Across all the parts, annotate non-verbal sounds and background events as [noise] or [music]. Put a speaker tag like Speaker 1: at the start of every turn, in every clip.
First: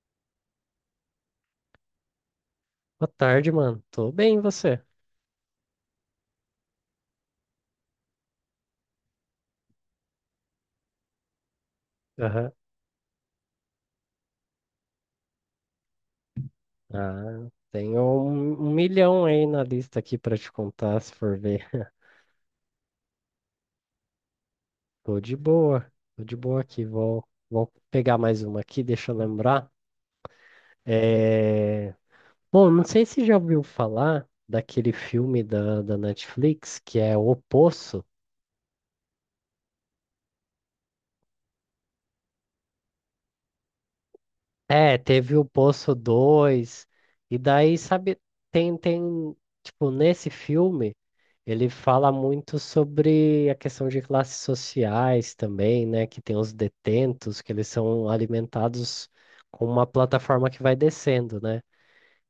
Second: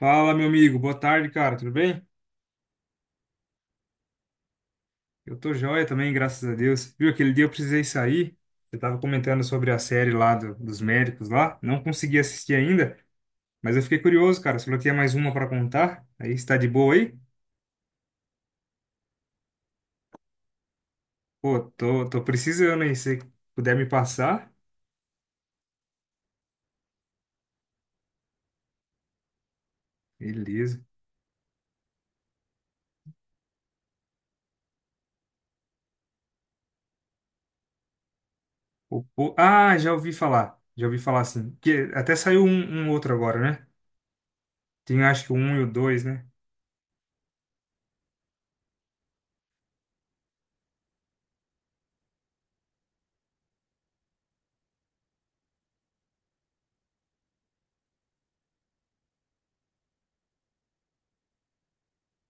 Speaker 1: Fala, meu amigo. Boa tarde, cara. Tudo bem?
Speaker 2: Boa tarde, mano. Tô bem, e você?
Speaker 1: Eu tô joia também, graças a Deus. Viu, aquele dia eu precisei sair. Você tava comentando sobre a série lá dos médicos lá. Não consegui
Speaker 2: Aham.
Speaker 1: assistir ainda, mas eu fiquei curioso, cara. Você falou que tinha mais uma pra contar. Aí, está de boa aí?
Speaker 2: Ah, tenho um milhão aí na lista aqui pra te contar, se for
Speaker 1: Pô,
Speaker 2: ver. [laughs]
Speaker 1: tô precisando aí. Se puder me passar,
Speaker 2: Tô de boa. Tô de boa aqui. Vou pegar mais uma aqui, deixa eu lembrar.
Speaker 1: beleza.
Speaker 2: É... Bom, não sei se já ouviu falar daquele filme da Netflix que é O Poço.
Speaker 1: Ah, já ouvi falar. Já ouvi falar assim. Que até saiu um outro agora, né?
Speaker 2: É,
Speaker 1: Tem acho que o
Speaker 2: teve o
Speaker 1: um e o
Speaker 2: Poço
Speaker 1: dois, né?
Speaker 2: 2 e daí, sabe, tem, tem, tipo, nesse filme, ele fala muito sobre a questão de classes sociais também, né, que tem os detentos, que eles são alimentados com uma plataforma que vai descendo, né?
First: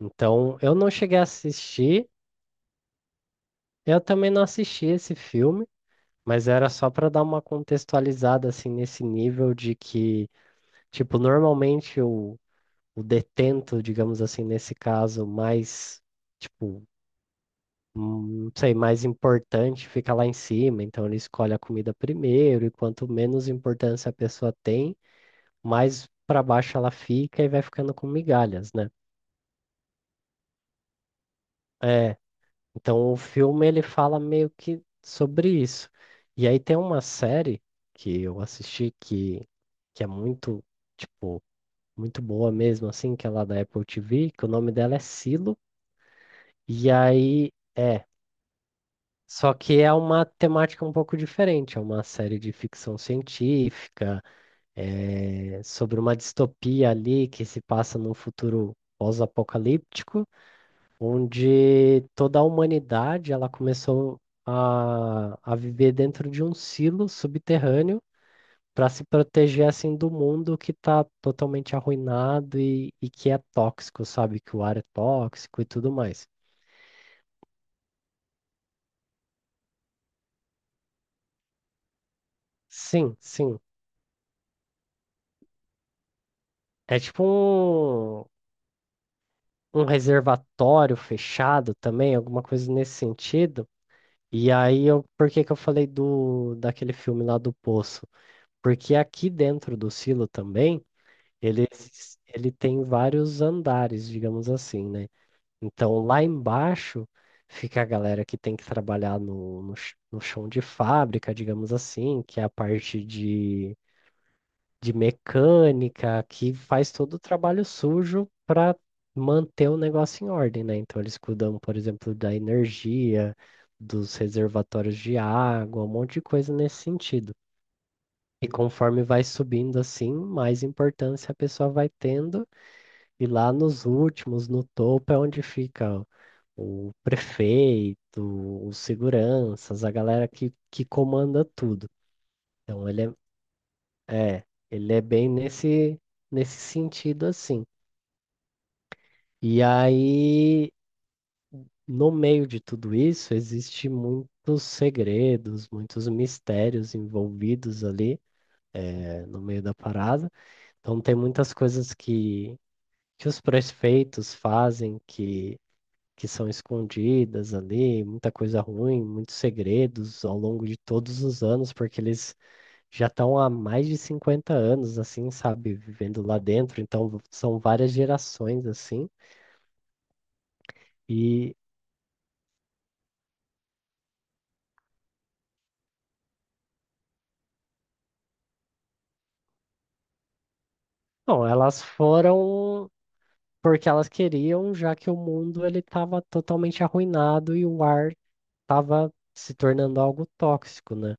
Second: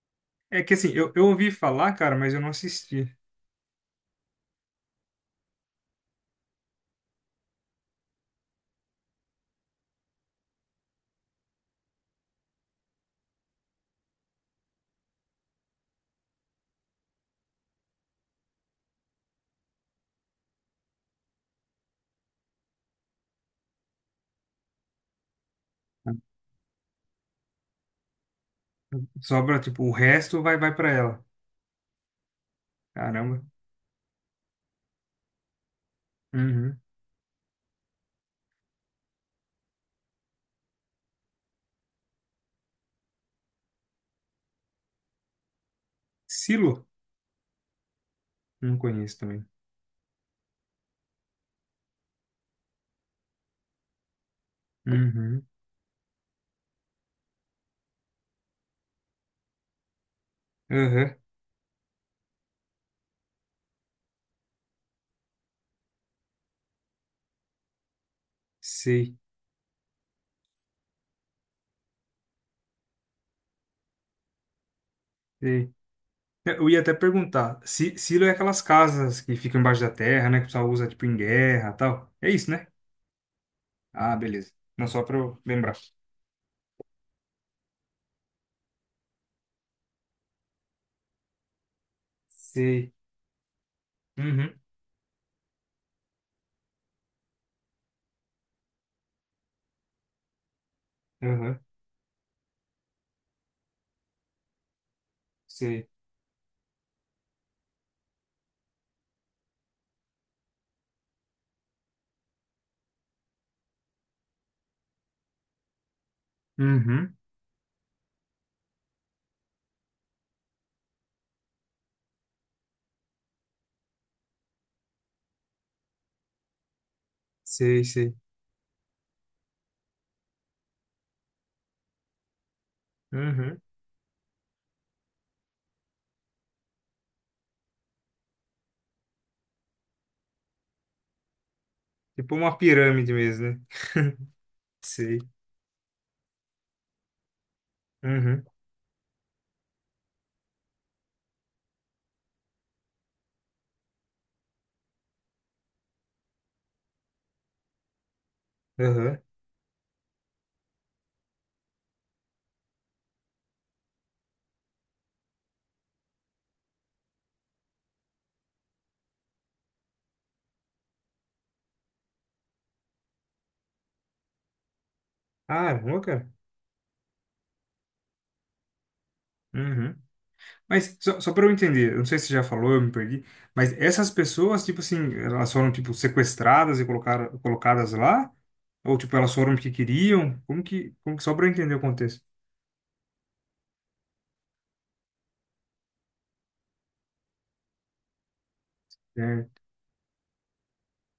Speaker 2: Então,
Speaker 1: É que
Speaker 2: eu
Speaker 1: assim,
Speaker 2: não
Speaker 1: eu,
Speaker 2: cheguei a
Speaker 1: eu ouvi falar,
Speaker 2: assistir,
Speaker 1: cara, mas eu não assisti.
Speaker 2: eu também não assisti esse filme, mas era só para dar uma contextualizada, assim, nesse nível de que, tipo, normalmente o detento, digamos assim, nesse caso, mais, tipo, não sei, mais importante fica lá em cima, então ele escolhe a comida primeiro, e quanto menos importância a pessoa tem, mais para baixo ela fica e vai ficando com migalhas, né?
Speaker 1: Sobra, tipo, o resto vai para ela.
Speaker 2: É, então o
Speaker 1: Caramba.
Speaker 2: filme ele fala meio que sobre isso. E aí tem
Speaker 1: Uhum.
Speaker 2: uma série que eu assisti que é muito, tipo, muito boa mesmo, assim, que é lá da Apple TV, que o nome dela é Silo,
Speaker 1: Silo?
Speaker 2: e aí.
Speaker 1: Não conheço também.
Speaker 2: Só que é uma temática um pouco diferente, é uma série de ficção científica,
Speaker 1: Uhum.
Speaker 2: é, sobre uma distopia ali que se passa num futuro pós-apocalíptico,
Speaker 1: Aham.
Speaker 2: onde toda a humanidade ela começou a viver dentro de um silo subterrâneo para se
Speaker 1: Sei,
Speaker 2: proteger assim do mundo que está totalmente arruinado e que é tóxico, sabe? Que o ar é tóxico e
Speaker 1: sei.
Speaker 2: tudo mais.
Speaker 1: É, eu ia até perguntar. Silo é aquelas casas que ficam embaixo da terra, né? Que o pessoal usa, tipo, em guerra e tal. É isso, né?
Speaker 2: Sim, sim.
Speaker 1: Ah, beleza. Não, só pra eu lembrar.
Speaker 2: É tipo um, um reservatório fechado também, alguma coisa
Speaker 1: Sei.
Speaker 2: nesse sentido. E
Speaker 1: Uhum.
Speaker 2: aí, eu, por que que eu falei do daquele filme lá do Poço? Porque aqui dentro do silo também,
Speaker 1: Aham.
Speaker 2: ele, ele tem vários andares, digamos assim, né?
Speaker 1: Sei.
Speaker 2: Então, lá embaixo fica a galera que tem que trabalhar no chão de fábrica, digamos assim, que é a parte de mecânica, que faz todo
Speaker 1: Uhum.
Speaker 2: o trabalho sujo para manter o negócio em ordem, né? Então eles cuidam, por exemplo, da energia, dos reservatórios de água, um monte de coisa nesse sentido.
Speaker 1: Sei, sei.
Speaker 2: E conforme vai subindo assim, mais importância a pessoa vai tendo, e lá
Speaker 1: Uhum.
Speaker 2: nos últimos, no topo, é onde fica o prefeito, os seguranças, a galera que comanda tudo.
Speaker 1: Tipo uma
Speaker 2: Então ele
Speaker 1: pirâmide
Speaker 2: é
Speaker 1: mesmo, né? [laughs]
Speaker 2: é, ele é
Speaker 1: Sei.
Speaker 2: bem nesse, nesse sentido assim.
Speaker 1: Uhum.
Speaker 2: E aí, no meio de tudo isso, existe muitos segredos, muitos mistérios envolvidos ali,
Speaker 1: Aham.
Speaker 2: é, no meio da parada. Então, tem muitas coisas que os prefeitos fazem que são escondidas ali, muita coisa ruim, muitos segredos ao longo de todos os anos, porque eles já estão há mais de 50 anos, assim, sabe,
Speaker 1: Caramba,
Speaker 2: vivendo
Speaker 1: cara.
Speaker 2: lá dentro, então são várias gerações, assim,
Speaker 1: Uhum. Mas só para eu
Speaker 2: e,
Speaker 1: entender, eu não sei se você já falou, eu me perdi, mas essas pessoas, tipo assim, elas foram tipo sequestradas e colocadas lá? Ou tipo, elas foram porque queriam? Como que só para
Speaker 2: bom,
Speaker 1: eu entender o
Speaker 2: elas
Speaker 1: contexto?
Speaker 2: foram porque elas queriam, já que o mundo ele estava totalmente arruinado e o ar estava se
Speaker 1: É.
Speaker 2: tornando algo tóxico, né?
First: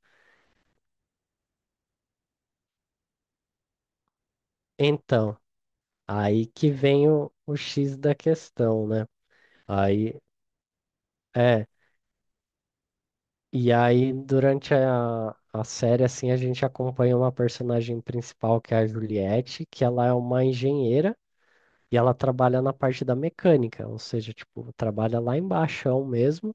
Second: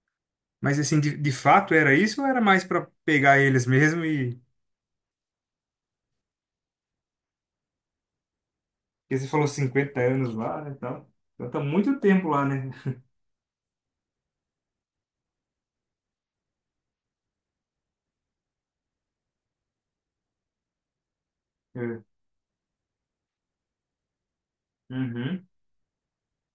Speaker 1: Mas assim, de fato era isso ou era mais para pegar eles mesmo e
Speaker 2: Então, aí que vem o X da questão, né?
Speaker 1: porque você falou 50
Speaker 2: Aí,
Speaker 1: anos lá, né, então, então tá
Speaker 2: é,
Speaker 1: muito tempo lá, né?
Speaker 2: e aí durante a série, assim, a gente acompanha uma personagem principal, que é a Juliette, que ela é uma engenheira. E
Speaker 1: É.
Speaker 2: ela trabalha na parte da mecânica, ou seja, tipo, trabalha lá
Speaker 1: Uhum.
Speaker 2: embaixo mesmo.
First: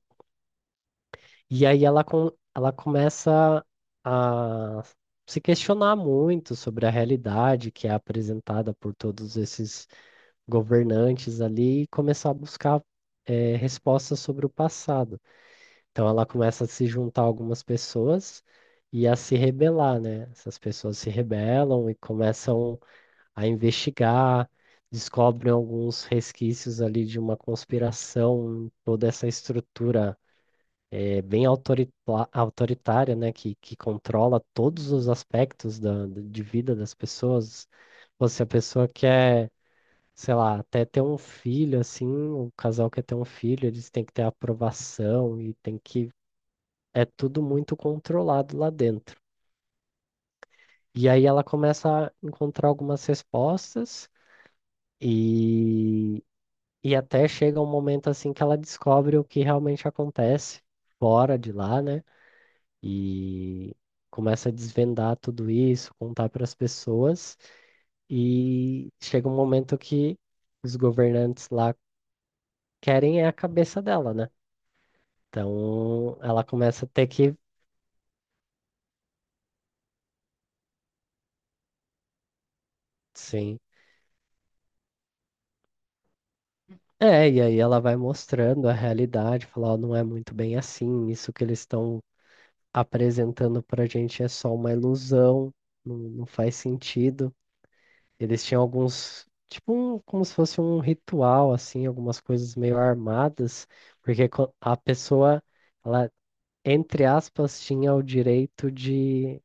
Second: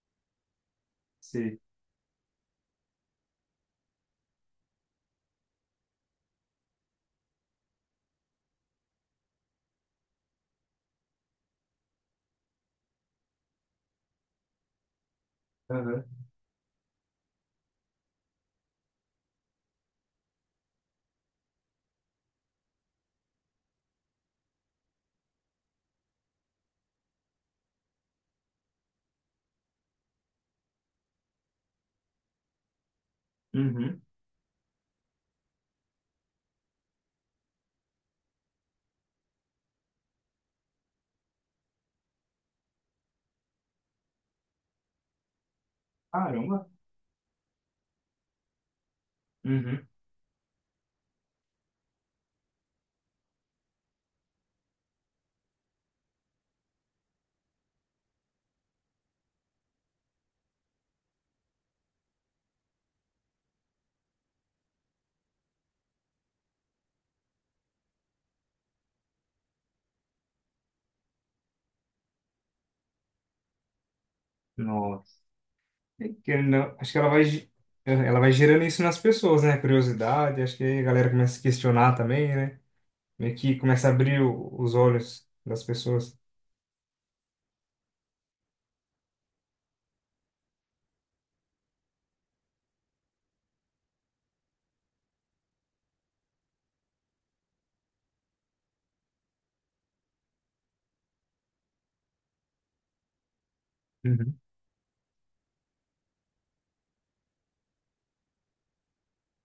Speaker 1: Sei.
Speaker 2: E aí ela, com, ela começa a se questionar muito sobre a realidade que é apresentada por todos esses governantes ali e começar a buscar respostas sobre o passado.
Speaker 1: Aham.
Speaker 2: Então ela começa a se juntar a algumas pessoas e a se rebelar, né? Essas pessoas se rebelam e começam a investigar, descobrem alguns resquícios ali de uma conspiração, em toda essa estrutura é, autoritária, né, que
Speaker 1: Uhum.
Speaker 2: controla todos os aspectos da, de vida das pessoas. Pô, se a pessoa quer, sei lá, até ter um filho, assim, o casal quer ter um filho, eles têm que ter aprovação e tem que.
Speaker 1: Caramba.
Speaker 2: É tudo muito controlado lá dentro.
Speaker 1: Uhum.
Speaker 2: E aí ela começa a encontrar algumas respostas. E E até chega um momento assim que ela descobre o que realmente acontece fora de lá, né? E começa a desvendar tudo isso, contar para as pessoas. E chega um momento que os governantes lá querem é a cabeça dela, né?
Speaker 1: Nossa.
Speaker 2: Então
Speaker 1: Que
Speaker 2: ela
Speaker 1: não,
Speaker 2: começa a
Speaker 1: acho que
Speaker 2: ter
Speaker 1: ela vai,
Speaker 2: que,
Speaker 1: ela vai gerando isso nas pessoas, né? Curiosidade, acho que aí a galera começa a se questionar também, né? Meio que
Speaker 2: sim.
Speaker 1: começa a abrir os olhos das pessoas.
Speaker 2: É, e aí ela vai mostrando a realidade, falar, "Ó, não é muito bem assim, isso que eles estão apresentando pra gente é só uma ilusão, não, não faz sentido. Eles tinham alguns, tipo, como se fosse um ritual, assim, algumas coisas meio armadas, porque
Speaker 1: Uhum.
Speaker 2: a pessoa, ela, entre aspas, tinha o direito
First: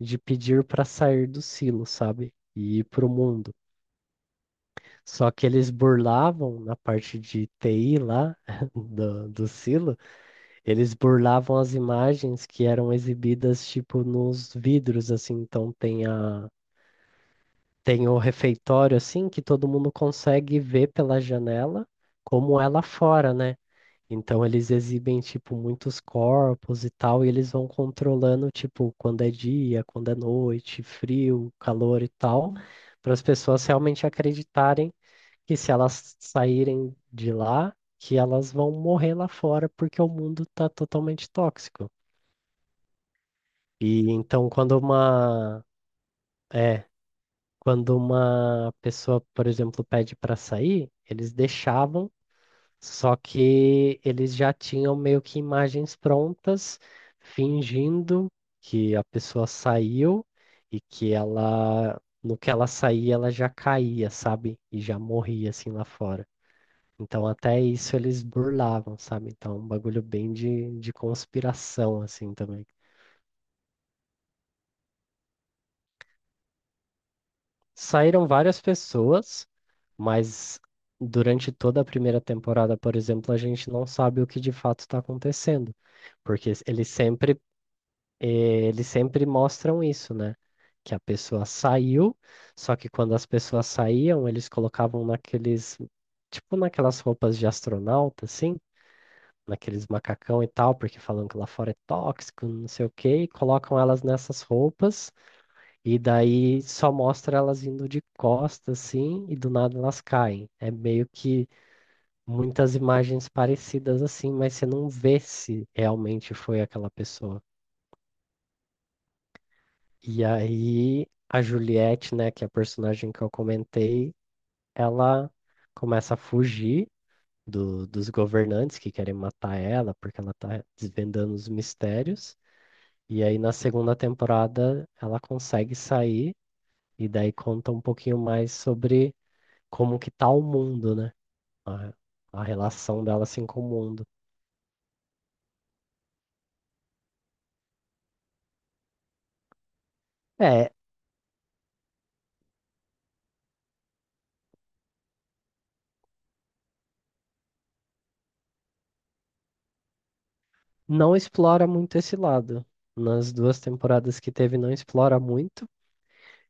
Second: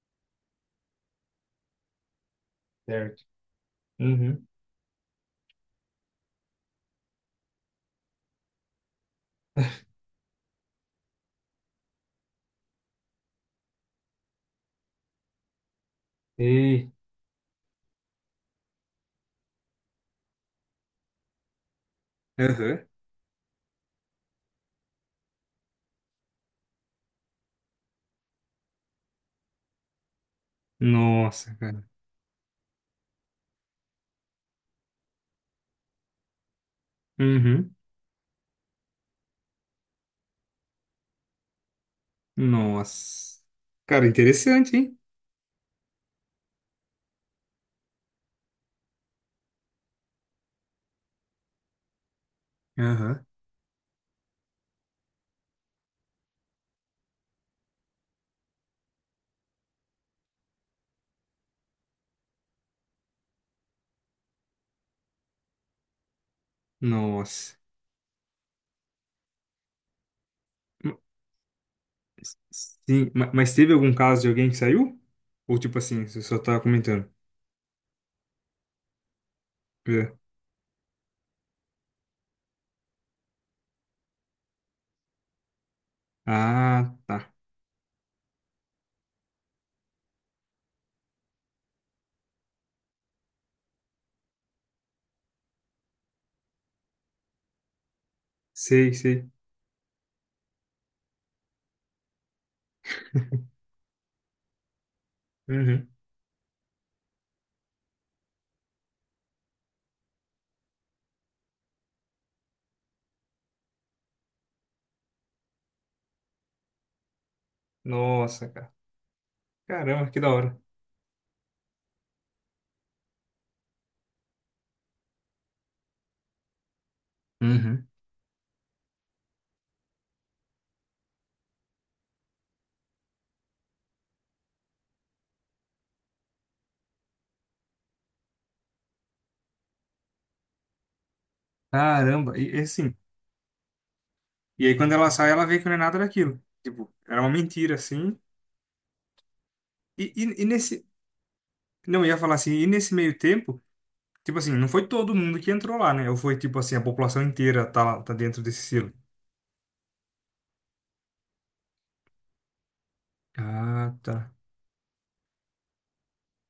Speaker 2: de pedir para sair do silo, sabe? E ir para o
Speaker 1: Certo.
Speaker 2: mundo.
Speaker 1: Uhum.
Speaker 2: Só que eles burlavam, na parte de TI lá, [laughs] do silo, eles burlavam as imagens que eram exibidas, tipo, nos vidros, assim, então tem a
Speaker 1: Ei.
Speaker 2: Tem o refeitório, assim, que todo mundo consegue ver pela janela como é lá
Speaker 1: Aham.
Speaker 2: fora, né? Então eles exibem, tipo, muitos corpos e tal, e eles vão controlando, tipo, quando é dia, quando é noite, frio,
Speaker 1: Nossa, cara.
Speaker 2: calor e tal, para as pessoas realmente acreditarem que se elas saírem de
Speaker 1: Uhum.
Speaker 2: lá, que elas vão morrer lá fora porque o mundo tá totalmente tóxico.
Speaker 1: Nossa. Cara,
Speaker 2: E então quando
Speaker 1: interessante, hein?
Speaker 2: uma. É, Quando uma pessoa, por exemplo, pede para sair, eles deixavam, só
Speaker 1: Aham.
Speaker 2: que eles já tinham meio que imagens prontas, fingindo que a pessoa saiu e que ela, no que ela saía, ela já caía, sabe? E já morria assim lá fora. Então,
Speaker 1: Nossa.
Speaker 2: até isso eles burlavam, sabe? Então, é um bagulho bem de
Speaker 1: Ma-
Speaker 2: conspiração, assim também.
Speaker 1: Sim, mas teve algum caso de alguém que saiu? Ou tipo assim, você só tá comentando?
Speaker 2: Saíram várias pessoas.
Speaker 1: É.
Speaker 2: Mas durante toda a primeira temporada, por exemplo, a gente não sabe o que de fato está acontecendo, porque eles
Speaker 1: Ah, tá.
Speaker 2: sempre, eles sempre mostram isso, né? Que a pessoa saiu, só que quando as pessoas saíam, eles colocavam naqueles, tipo naquelas roupas de astronauta, assim,
Speaker 1: Sei, sei.
Speaker 2: naqueles macacão e tal, porque falam que lá fora é tóxico, não sei o quê, e colocam elas nessas roupas,
Speaker 1: Uhum.
Speaker 2: e daí só mostra elas indo de costas, assim, e do nada elas caem. É meio que muitas imagens parecidas assim, mas você não vê se realmente foi aquela pessoa.
Speaker 1: Nossa, cara. Caramba, que
Speaker 2: E
Speaker 1: da hora.
Speaker 2: aí a Juliette, né, que é a personagem que eu comentei, ela começa a fugir
Speaker 1: Uhum.
Speaker 2: dos governantes que querem matar ela, porque ela tá desvendando os mistérios. E aí na segunda temporada ela consegue sair e daí conta um pouquinho mais sobre como que tá o mundo, né? A,
Speaker 1: Caramba,
Speaker 2: a
Speaker 1: e assim.
Speaker 2: relação dela assim com o mundo.
Speaker 1: E aí quando ela sai, ela vê que não é nada daquilo. Tipo, era uma mentira, assim. E
Speaker 2: É,
Speaker 1: nesse. Não, eu ia falar assim, e nesse meio tempo, tipo assim, não foi todo mundo que entrou lá, né? Ou foi tipo assim, a população inteira tá, tá dentro desse selo.
Speaker 2: não explora muito esse lado. Nas duas
Speaker 1: Ah,
Speaker 2: temporadas que
Speaker 1: tá.
Speaker 2: teve, não explora muito.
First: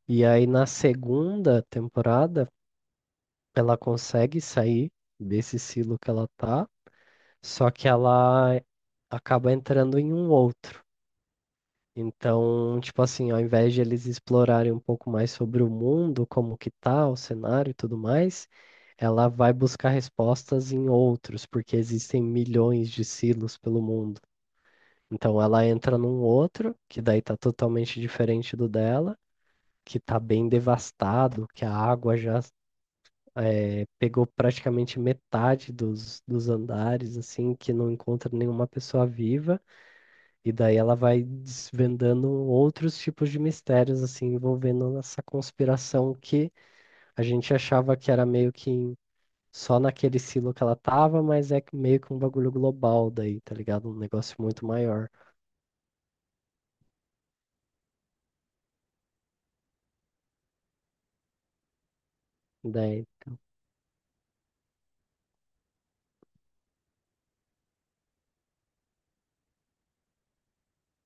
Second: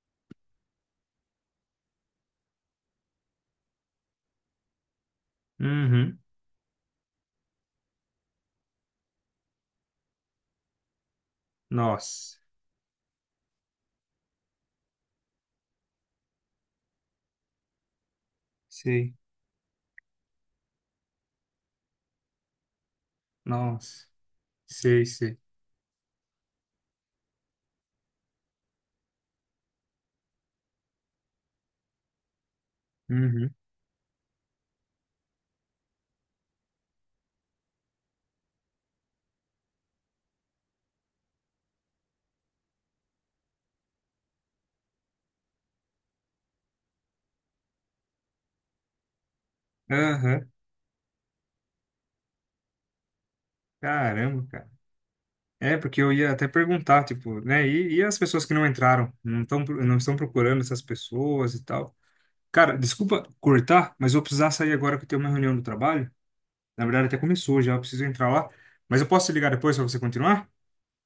Speaker 2: E aí, na segunda temporada, ela consegue sair desse silo que
Speaker 1: Uhum.
Speaker 2: ela tá, só que ela acaba entrando em um outro.
Speaker 1: Nossa.
Speaker 2: Então, tipo assim, ao invés de eles explorarem um pouco mais sobre o mundo, como que tá, o cenário e tudo mais,
Speaker 1: Sei.
Speaker 2: ela vai buscar respostas em outros, porque existem milhões de silos pelo
Speaker 1: Nossa.
Speaker 2: mundo.
Speaker 1: Sei, sei.
Speaker 2: Então ela entra num outro, que daí tá totalmente diferente do dela, que tá bem devastado, que a água já
Speaker 1: Uhum.
Speaker 2: pegou praticamente metade dos, dos andares, assim, que não encontra nenhuma pessoa viva, e daí ela vai desvendando outros tipos de mistérios, assim, envolvendo essa conspiração que a gente achava que era meio que só naquele
Speaker 1: Aham.
Speaker 2: silo que ela tava, mas é que meio que um bagulho global daí, tá ligado? Um negócio
Speaker 1: Caramba,
Speaker 2: muito
Speaker 1: cara.
Speaker 2: maior.
Speaker 1: É, porque eu ia até perguntar, tipo, né? E as pessoas que não entraram? Não estão procurando essas pessoas e tal. Cara,
Speaker 2: Daí
Speaker 1: desculpa cortar, mas eu vou precisar sair agora que eu tenho uma reunião do trabalho. Na verdade, até começou já, eu preciso entrar lá. Mas eu posso te ligar depois pra você continuar?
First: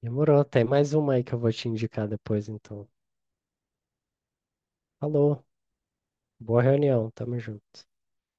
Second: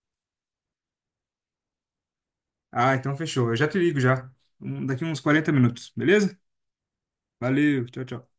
Speaker 2: Demorou. Tem mais uma aí que eu vou te indicar depois, então.
Speaker 1: Ah, então fechou. Eu já te ligo já. Daqui uns
Speaker 2: Falou.
Speaker 1: 40 minutos, beleza?
Speaker 2: Boa reunião. Tamo junto.
Speaker 1: Valeu, tchau, tchau.